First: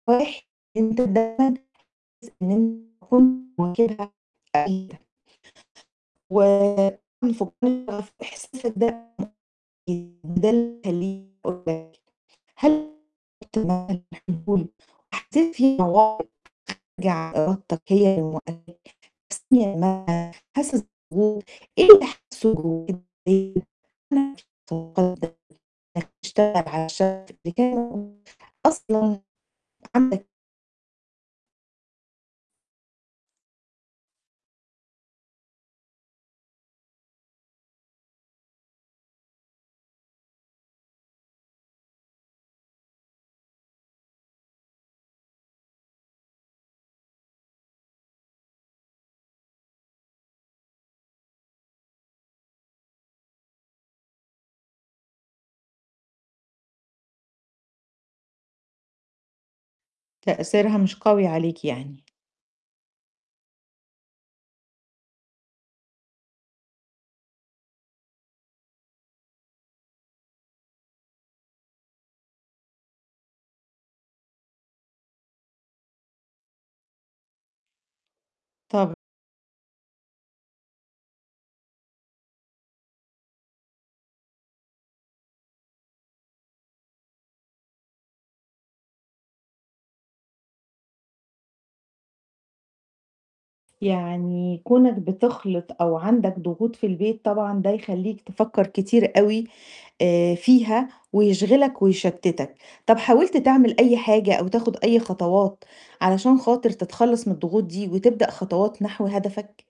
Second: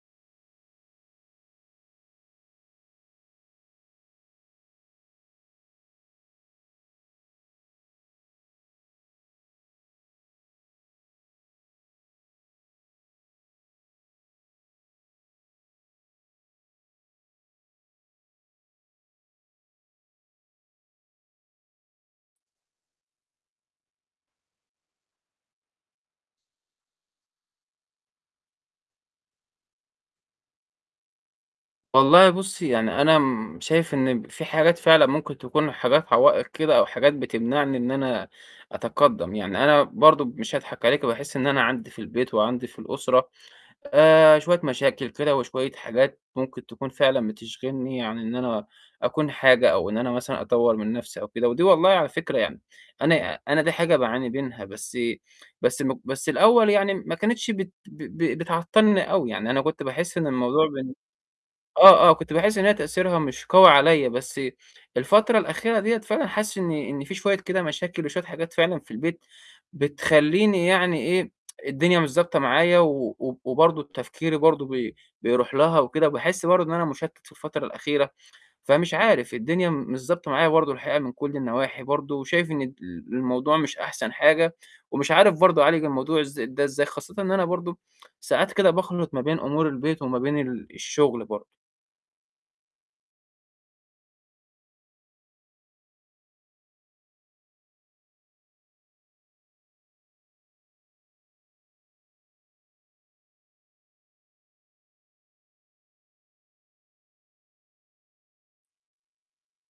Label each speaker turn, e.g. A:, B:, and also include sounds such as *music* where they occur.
A: *unintelligible* أنت دايمًا حاسس *unintelligible* و *unintelligible* حسيت في مواقف خارجة عن إرادتك هي اللي موقفاك *unintelligible* حاسس ب *unintelligible* إيه اللي حاسّه جواك *unintelligible* بتشتغل علشان *unintelligible* أصلًا. *unintelligible*
B: والله بُصّي، يعني أنا امم، شايف إن في حاجات فعلًا ممكن تكون حاجات عوائق كده أو حاجات بتمنعني إن أنا أتقدَّم يعني، أنا برضه مش هاضحك عليكِ، باحس إن أنا عندي في البيت وعندي في الأسرة آآ، شوية مشاكل كده وشوية حاجات ممكن تكون فعلًا بتشغلني عن إن أنا أكون حاجة أو إن أنا مثلًا أطور من نفسي أو كده، ودي والله على فكرة يعني، أنا أنا دي حاجة باعاني منها بس بس الم بس الأول يعني ما كانتش بت ب ب بتعطّلني أوي، يعني أنا كنت باحس إن الموضوع
A: تأثيرها
B: ب
A: مش قوي عليك يعني.
B: آه، آه، كنت باحس إن هي تأثيرها مش قوي عليَّ، بس الفترة الأخيرة دِيَّة فعلًا حاسس إن إن في شوية كده مشاكل وشوية حاجات فعلًا في البيت بتخليني يعني إيه، *tsk* الدنيا مش ضابطة معايا و و وبرضه تفكيري برضه بي بيرُوح لها وكده وباحس برضه إن أنا مشتَّت في الفترة الأخيرة، فمش
A: طَب
B: عارف، الدنيا م مش ضابطة معايا برضه الحقيقة من كُلّ النواحي برضه، وشايف إن ال الموضوع مش أحسن حاجة ومش عارف برضه أعالج الموضوع ازا ده إزاي، خاصةً إن أنا برضه ساعات كده باخلِط ما بين أمور البيت وما بين ال الشغل برضه.
A: يعني كونك بتخلِط أو عندك ضغوط في البيت طبعًا ده يخليك تفكّر كتير أوي آآ، فيها ويشغلك ويشتِّتك، طَب حاولت تعمل أي حاجة أو تاخد أي خطوات، علشان خاطر تتخلّص من الضغوط دي، وتبدأ خطوات نحو هدفك؟